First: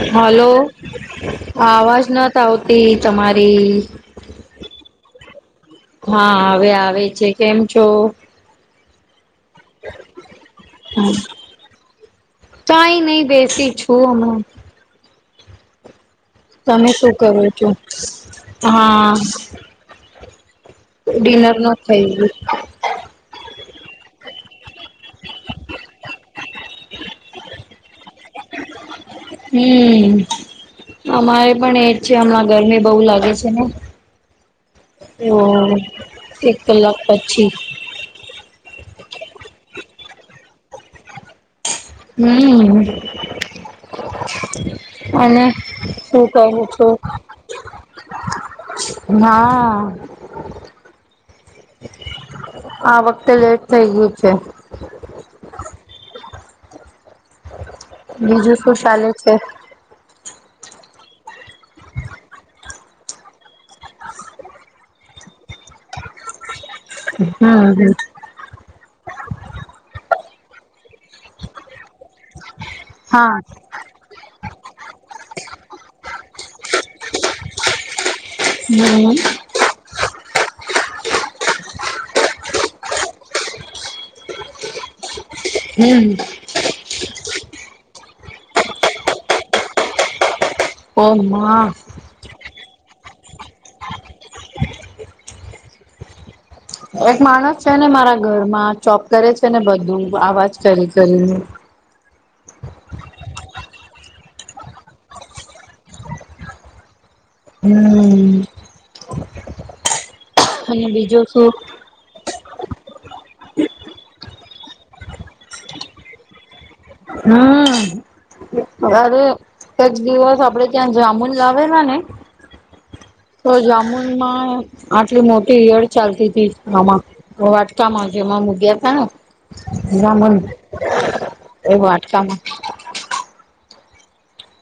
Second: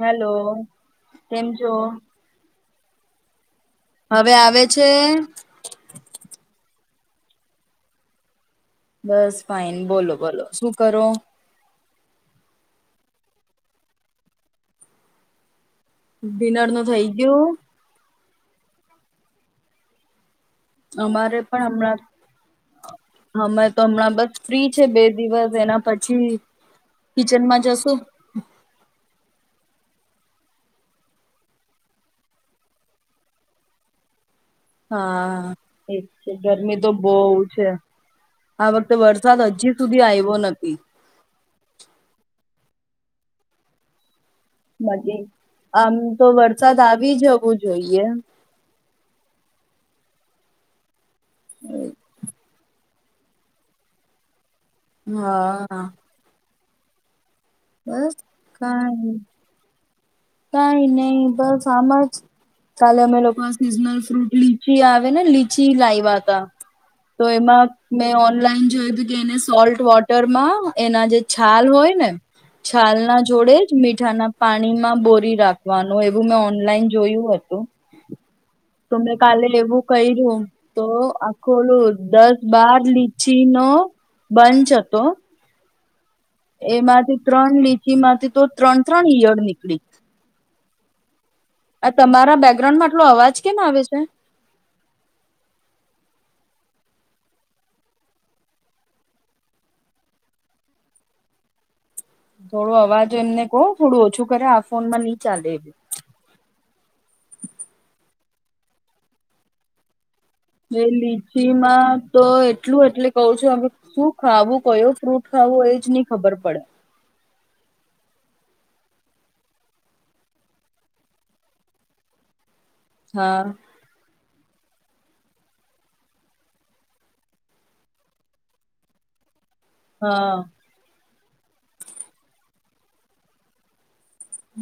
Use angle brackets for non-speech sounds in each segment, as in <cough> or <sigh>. Hello hello, કેમ છો? અવાજ ન થ આવતો તે તમારે હવે આવે છે. હા હવે આવે છે કેમ છો બસ ફઇન બોલો બોલો શું કરો કંઈ, નહી બેસી છું હ, ડિનર નું તમે થઈ શું કરો ગયું? છો. હા હા અમારે ડિનર પણ ના હમણાં ખાયું. અમે તો, હમણાં બસ ફ્રી છે બે દિવસ એના પછી કિચનમાં જશો. હમ અ. અમારે પણ એજ છે, હમણાં ગરમી બો લાગે છે ને તો હા અ એ છે, એક ગરમી તો કલાક બોવ પછી છે. આ વખતે વરસાદ હજી સુધી આયવો નથી. હમ અ મજી, આમ તો કરું વરસાદ છો આવી જવું જોઈએ. હા હ અ આ વખતે લેટ થય ગયું છે. હા અ આ બીજું શું ચાલે છે? કાય નય બસ. સામજ કાલે અમે લોક નો સ સીઝનલ ફ્રૂટ લીચી આવ એને લી પછી, લાયવા તા તો એમાં હમ મેં ઓનલાઈન જોયું તું, કે એને સોલટ વોટ ટર માં એના જે છાલ હોય ને છાલ ના હા જોડે જ મીઠાના પાણીમાં બોરી રાખવાનું એવું મે ઓનલાઈન જોયું હતું. તો હમ મેં કાલે એવું કર્યું તો આખું લું દસ બાર લીચી નો બંચ હતો. હમ. એમાંથી ત્રણ લીચી માંથી તો ત્રણ ત્રણ ઇયળ નીકળી. ઓમાં આ તમારા બેકગ્રાઉન્ડ મા આટલો, અવાજ કેમ આવે છે. એક માણસ છે ને મારા ઘરમાં ચોપ કરે છે ને, બધું આવાજ કરી કરીને થોડો અવાજ એમને કહો થોડું ઓછું કરે આ ફોનમાં ની ચાલે એવું હમ. જે અને બીજું શું લીચી માં તો એટલું એટલે કઉ છું અવે શું ખાવું, કયો ફ્રૂટ ખાવું એ જ ની ખબર પડે. હમ અ, અરે એક દિવસ આપડે ત્યાં જામુન લાવેલા ને હા તો જામુન માં આટલી મોટી ઈયળ ચાલતી તી આમાં, વાટકામાં જેમાં મુગયા તા ને બ્રાહ્મન હા એ વાટકામાં...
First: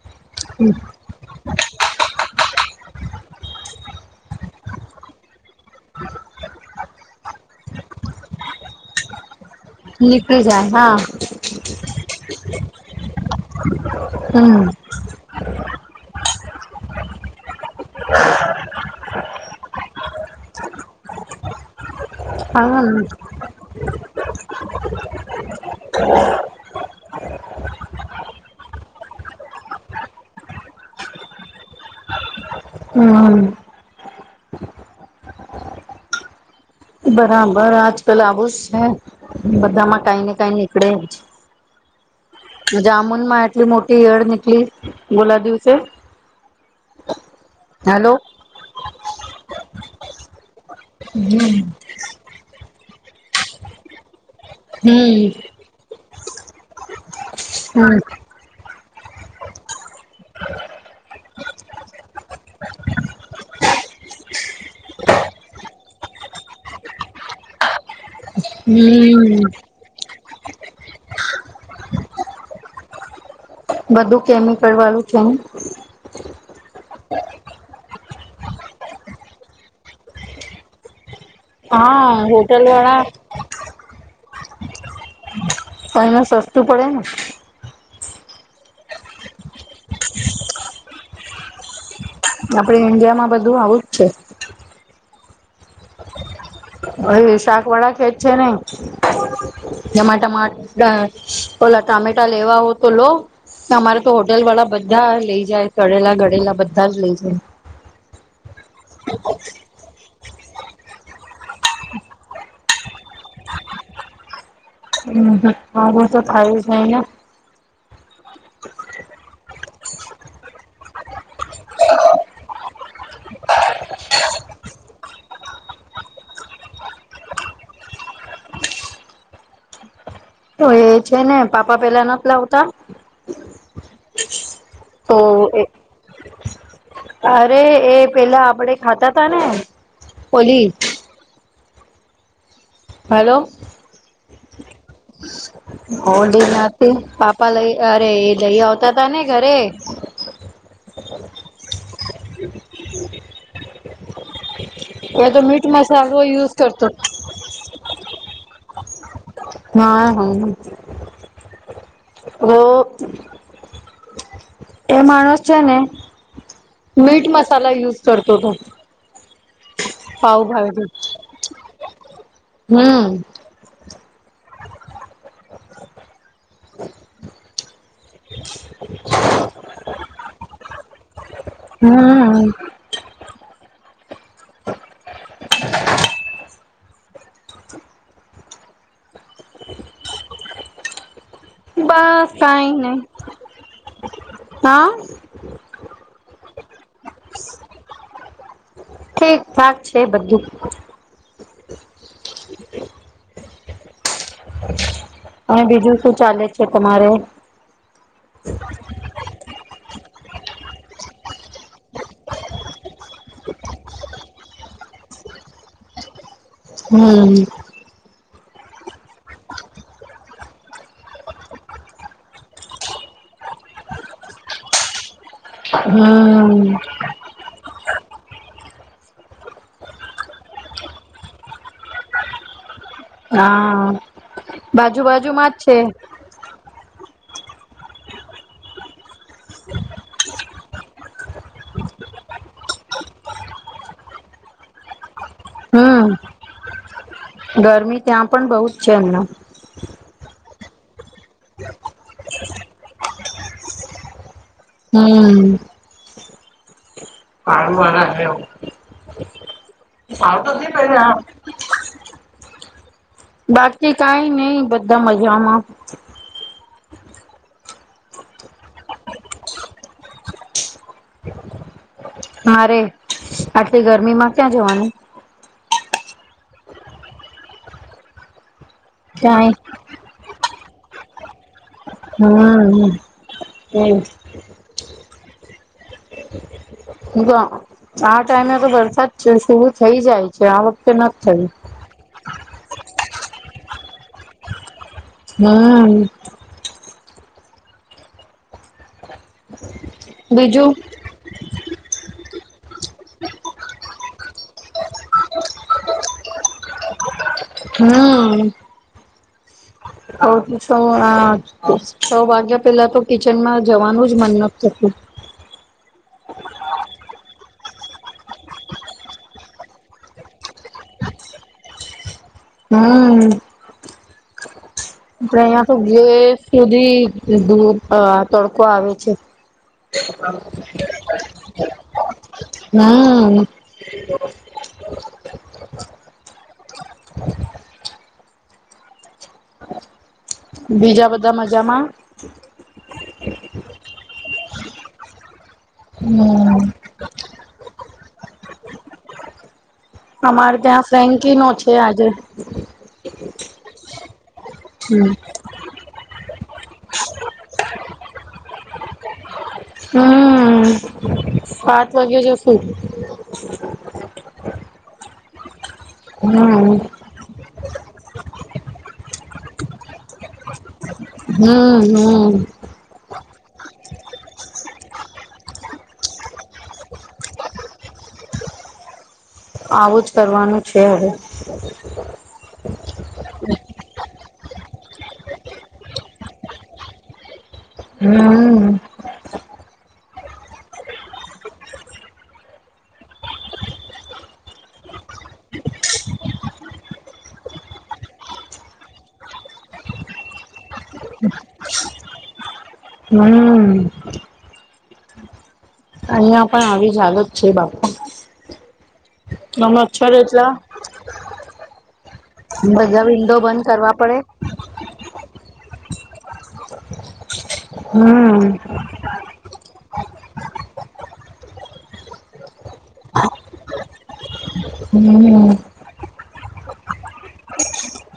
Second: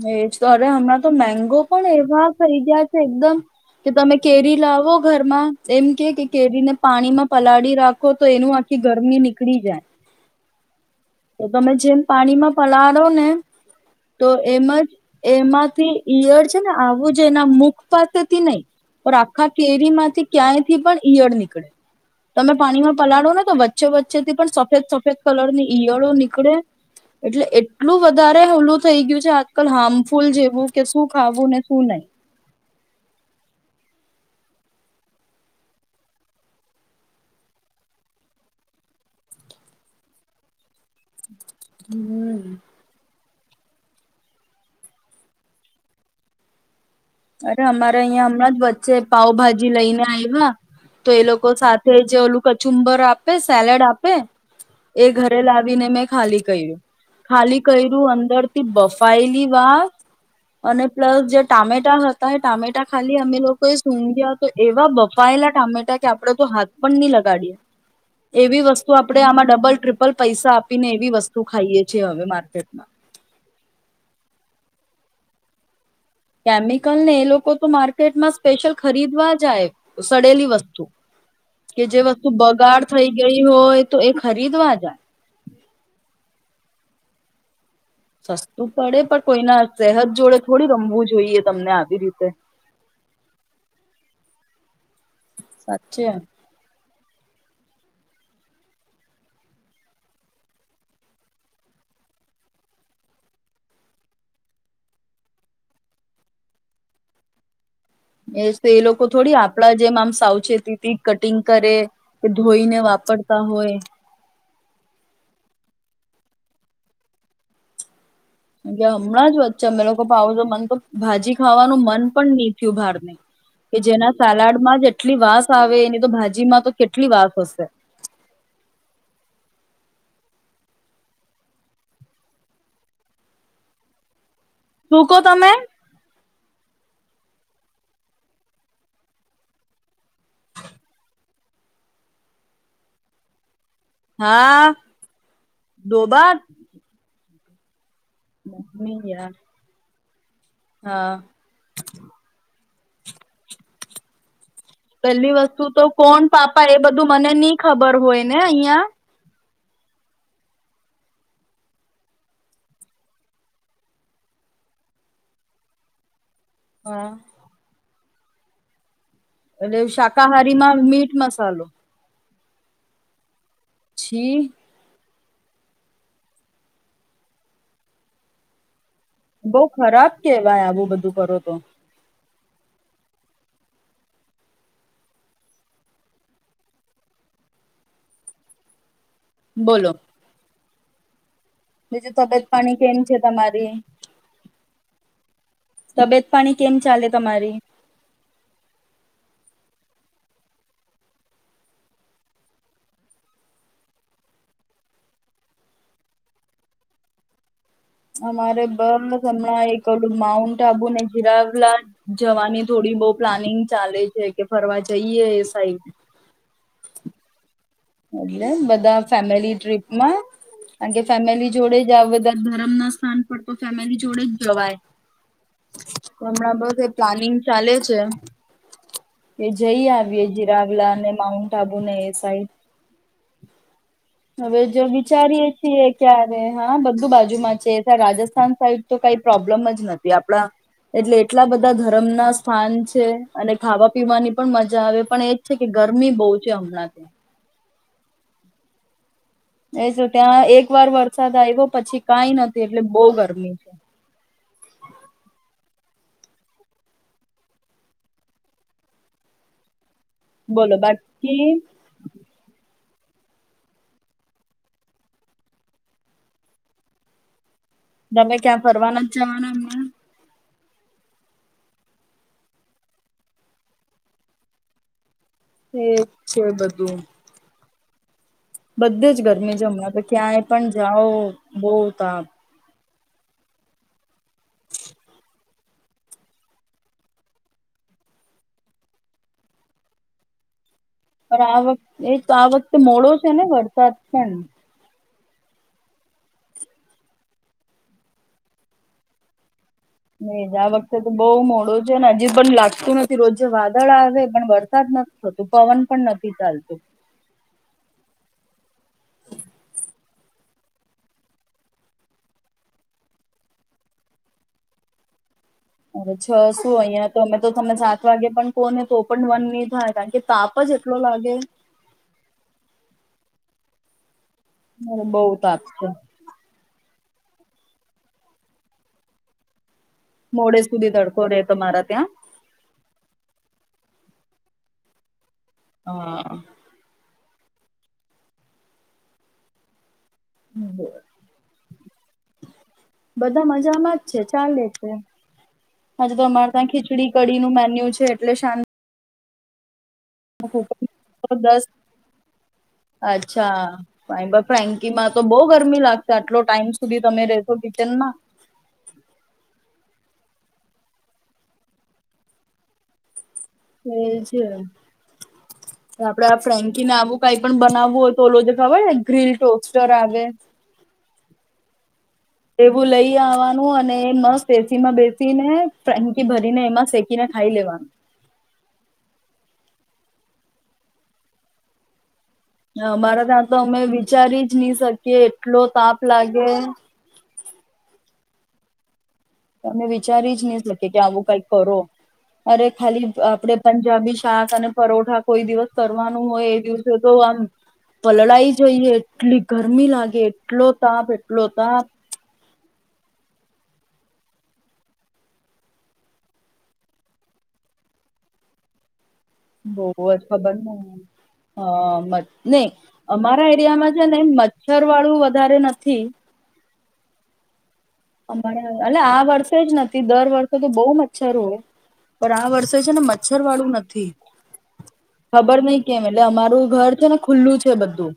હા એ જ તારે હમણાં તો મેંગો પણ એવા થઈ ગયા છે એકદમ કે, તમે કેરી લાવો ઘરમાં એમ કે કે કેરીને... પાણીમાં. પલાળી રાખો તો એનું આખી ગરમી નીકળી જાય. નીકળી જાય હા. તો તમે જેમ પાણીમાં પલાળો ને તો એમ હમ જ એમાંથી ઈયળ છે ને આવું જ એના મુખ પાસેથી નહી પણ આખા કેરી માંથી ક્યાંય થી પણ ઈયળ નીકળે. કળે. તમે હમ પાણીમાં પલાળો ને તો વચ્ચે વચ્ચે થી પણ સફેદ સફેદ કલર ની... ઈયળો નીકળે. એટલે એટલું વધારે હુલું થઈ ગયું છે આજકાલ હાર્મફુલ જેવું કે શું ખાવું ને શું નહી. હમ. બરાબર આજ કલ આવું જ સે, બધામાં કાઈ ને કાઈ. કળે હમ જ જામુન માં... એટલી મોટી ઈયળ નીકલી ઓલા દિવસે. અરે અમારે હાલો અહીંયા હમણાં જ વચ્ચે પાાવભાજી લઈને આયવા તો એ લોકો સાથે. તે જે ઓલું કચુંબર આપે સેલેડ આપે. એ હમ ઘરે લાવીને મે ખાલી કર્યું ખાલી હમ કર્યું અંદર થી બફ પહેલી વાત. અને પ્લસ જે ટામેટ. ત હતા એ ટામેટા ખાલી અમે લોકો એ <unintelligible> તો એવા બફાયેલા ટામેટા કે આપડે તો હાથ પણ નહી લગાડીએ. એવી વસ્તુ આપણે હમ આમાં ડબલ <unintelligible> પૈસા આપીને એવી વસ્તુ ખાઈએ છીએ હવે માર્કેટમાં. બધું કેમિકલ વાળું <unintelligible> કેમિકલ ને એ લોકો તો માર્કેટમાં સ્પેશિયલ ખરીદવા જાય સડેલી વસ્તુ. <unintelligible> હા વસ્તુ હોટલ બગાડ વાળા થઈ ગઈ હોય તો એક. ખરીદવાજ. તો એમાં સસ્તું પડે ને. સસ્તું પડે પણ કોઈના સહજ જોડે થોડી રમવું જોઈએ તમને આવી રીતે. આપડે ઈન્ડિયા માં બધું આવું જ છે. <unintelligible> હવે શાક વાળા કેજ છે. ને જેમાં ટ ઓલા ટામેટા લેવા હો તો લો અમારે તો હોટેલ વાળા બધા લઈ જાય કળેલા ગળેલા બધા જ લઇ જાય. એ તો એ લોકો થોડી આપડા જેમ આમ સાવ કટિંગ કરે કે ધોઈને વાપરતા હોય. હમ હ હા બું તો થાય જ નાય ને. <unintelligible> હમણાં જ. મે લોકો પાવજો મન તો ભાજી ખાવાનું મન પણ નહીું ઉભાર કે જેના સલાડમાં જ એટલી વાસ આવે એની તો ભાજી માં તો કેટલી વાસ હશે તો એ છે, ને પાપા પેલા નથી લાવતા. શુ તો <unintelligible> તમે. અરે એ પેલા આપડે ખાતા તા ને પોલી. હલો. હા <inaudible> ડોબા <unintelligible> અરે એ લઈ આવતા મમ્મી તા ને યાર ઘરે. હા. હમ. પેલી વસ્તુ તો મસાલો કોણ યુઝ પાપા એ કરતો બધું મને <unintelligible> ખબર હોય ને <unintelligible> હા હા <unintelligible> <unintelligible> એ માણસ છે, ને. હા મીટ મસાલા યુઝ. <unintelligible> તોતો. એટલે શાકાહારી માં મીટ મસાલો. હમ. છી. <inaudible> બઉ ખરાબ કેવાય આવું બધું કરો તો. <inaudible> <unintelligible> બોલોલો. બીજું બસ તબિયત કઈ પાણી કેમ નઈ છે તમારી હા તબિયત પાણી કેમ ચાલે તમારી. ક્યાક છે બધું. <inaudible> અને બીજું શું ચાલે છે તમારે. અમારે બમના એક. કલું માઉન્ટ આબુને જીરાવલા જવાની થોડી બઉ પ્લાનિંગ ચાલે છે કે ફરવા જઈએ એ સાઈડ. હમ્મ. વાગય બધા. ફેમિલી ટ્રીપ માં. કાર કે ફેમિલી જોડે જઓ બધા ધરમ ના સ્થાન. પણ, તો ફેમિલી જોડે જ જવાય હમણાં હમ્મ બસ એ પ્લાનિંગ ચાલે છે. એ, જઈ આવીએ જીરાવલા અને માઉન્ટ આબુને એ સાઈડ. હા. હવે, જો બાજુ વિચારીએ બાજુમાં જ છે. છીએ ક્યારે હા બધું. બાજુમાં છે. રાજસ્થાન સાઈડ તો કંઈક પ્રોબ્લેમ જ નથી આપડા એટલે એટલા બધા ધર્મ ના સ્થાન અને ખાવા પીવાની પણ મજા આવે પણ એ છે, કે હમ્મ ગરમી બહુ છે હમણાં ત્યાં. ગરમી ત્યાં પણ બહુ જ છે એમને. બરોબર. વરસાદ આવ્યો પછી કાંઈ નથી એટલે બહું ગરમી. <inaudible> હમ્મ. <unintelligible> સારું તો તે બોલો બાકી <unintelligible> બાકી કાંઈ નહીં બધા મજામાં. તમે ક્યાં ફરવાના નથ જવાના હમણાં? મારે આટલી ગરમીમાં ક્યાં જવાનું. એજ છે બધું. બધે જ ક્યાંય ગરમી હમણા તો ક્યાંય પણ જાઓ બહુ તાપ હમ્મ. હમ્મ. વાહ, આ ટાઈમે તો વરસાદ શરુ થઈ જાય છે આ વખતે નથી પણ થયું. આ વખતે એ તો આ વખતે મોડો છે ને વર સ્વાદ પણ હમ્મ. એ જ આ બીજું વખતે તો બહુ મોડું છે ને હજી પન લાગ તું નથી રોજ વાદળ આવે પણ વરસાદ નથી થતું પવન પણ નથી ચાલતું. હમ્મ. અ તો આ છ વાગ્યા પેલા તો કિચનમાં જવાનું જ મન નથ થતું અરે છ શું અહિયાં તો અમે તો તમે સાત વાગે પણ કોને તો પણ મન નહી થાય કારણ કે તાપ જ એટલો લાગે. હમ્મ. બહુ આપણે તાપ અહીંયા તો છે ગેર સુધી અને ધુઓ અ તડકો આવે છે. મોડે સુધી તડકો રે તમારા ત્યાં નાઆઆ. <inaudible> હા. <inaudible> <inaudible> બીજા બધા મજામાં. બધા મજામાં જ છે ચાલે છે. હજે તો અમારે હમ્મ. ત્યાં ખીચડી કડી નું મેન્યુ છે. એટલે શાંત. અમારે ત્યાં ફ્રેન્કી નો દસ છે આજે. અચ્છા <unintelligible> બપ ફ્રેન્કી માં હમ્મ. તો બહુ ગરમી લાગ આટલો ટાઈમ સુધી તમે રશો કિચનમાં હમ્મ સાત વાગે જશું. એ છે. <inaudible> આપડે આ હમ્મ. ફ્રેન્કી ને આવું કઈ. પણ બનાવવું હોય તો ઓલો ખબરને ગ્રીલ ટોસ્ટર આવે હમ્મ હમ્મ તે બુ લઈ. આવવાનું અને મસ્ત એસી માં બેસીને ફેન્કી ભરીને એમાં શેકીને ખાઈ લેવાનું. આવું જ કરવાનું છે હવે. હ અમારા ત્યાં તો અમે વિચારી. નહી શકી એટલો તાપ લાગે. હમ. તમે, વિચારી જ નહી, શકી કે આવું કઈ કરો અરે ખાલી આપણે પંજાબી શાક અને પરોઠા કોઈ દિવસ કરવાનું હોય એ દિવસે તો આમ વલળાય જઈએ એટલી ગરમી લાગે એટલો. તાપ એટલો તાપ હમ. <inaudible> અહિયાં, પણ આવી જ હાલત છે. બાપુ. બહ, જ ખબર ન હ નહી બધા વિન્ડો અમારા બંધ એરિયામાં કરવા છે પડે. ને મચ્છર વાળું વધારે નથી. <inaudible> <unintelligible> અમારે એ આ વર્ષે જ નથી. દર વર્ષે તો બહુ મચ્છર હોય. પણ, આ વર્ષે છે ને મચ્છર વાળું નથી. હમ ખબર નઈ કેમ એટલે અમારું. ઘર તોને. ખુલ્લું છે બધું.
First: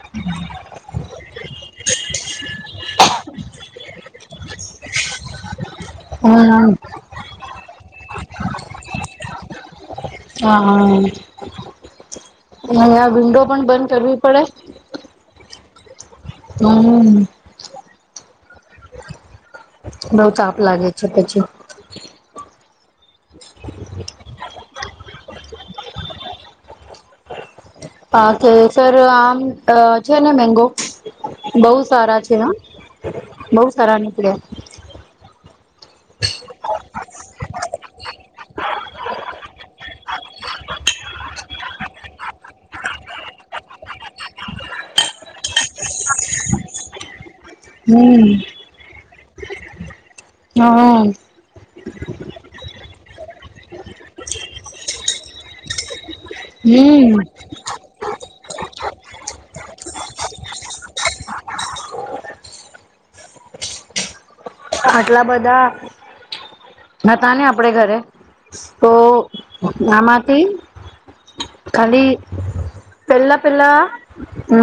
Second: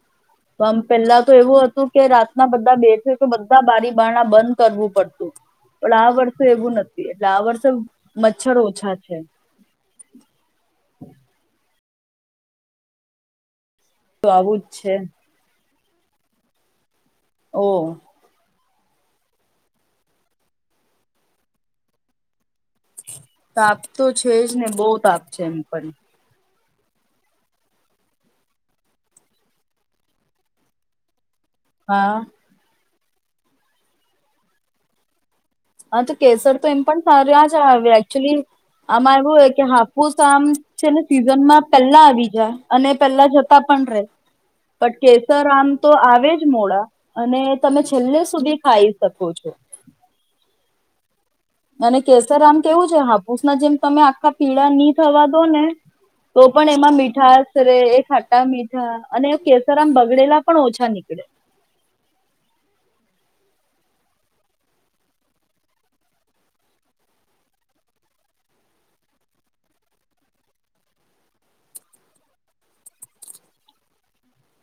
આમ પેલા તો એવું હતું કે રાતના બધા બેઠ કે બધા બારીબારણા બંધ. કરવું પડતું. પણ આ વર્ષે હમ એવું નથી એટલે આ વર્ષે. મચ્છર ઓછા છે. અને વિન્ડો પણ બંધ. કરવી તો પડે આવુંજ છે. હમ. ઓ. બઉુ તાપ લાગે છે પછી. પાપ તો છે જ. ને બહત આપ છે એમ પણ. હા કે સર આમ છે ને મેંગો. બહુ હા સારા છે હ. બહુ સારા નીકળ્યા. હા તો કેસર તો એમ પણ સાર જ આવે એકચુલી આમાં એવું હો કે હા. ુસ આમ છે, ને સીઝનમાં પેલા આવી જાય. અને પેલા જતા પણ રે પણ કેસર આમ તો આવે જ મોડા. અને તમે છેલ્લે હમ સુધી ખાઈ શકો. પછો. હા અને કેસર આમ કેવું છે હા. ઓષના જેમ તમે આખા પીળા નની થવા. દોન. તો પણ એમાં હમ મીઠાસરે એ ખાટા મીઠા અને કેસારમ બગડેલા પણ ઓછા નીકળે. આટલા બધા હતા ને આપડ ઘરે તો આમાંથી ખાલી પેલા પેલા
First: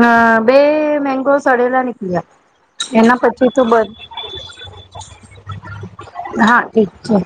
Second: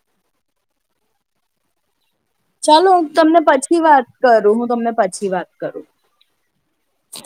અ બે મેંગો સડેલા ની ચાલો હું તમને પછી વાત કરું હું તમને પછી વાત કરું હા ઠીક છે.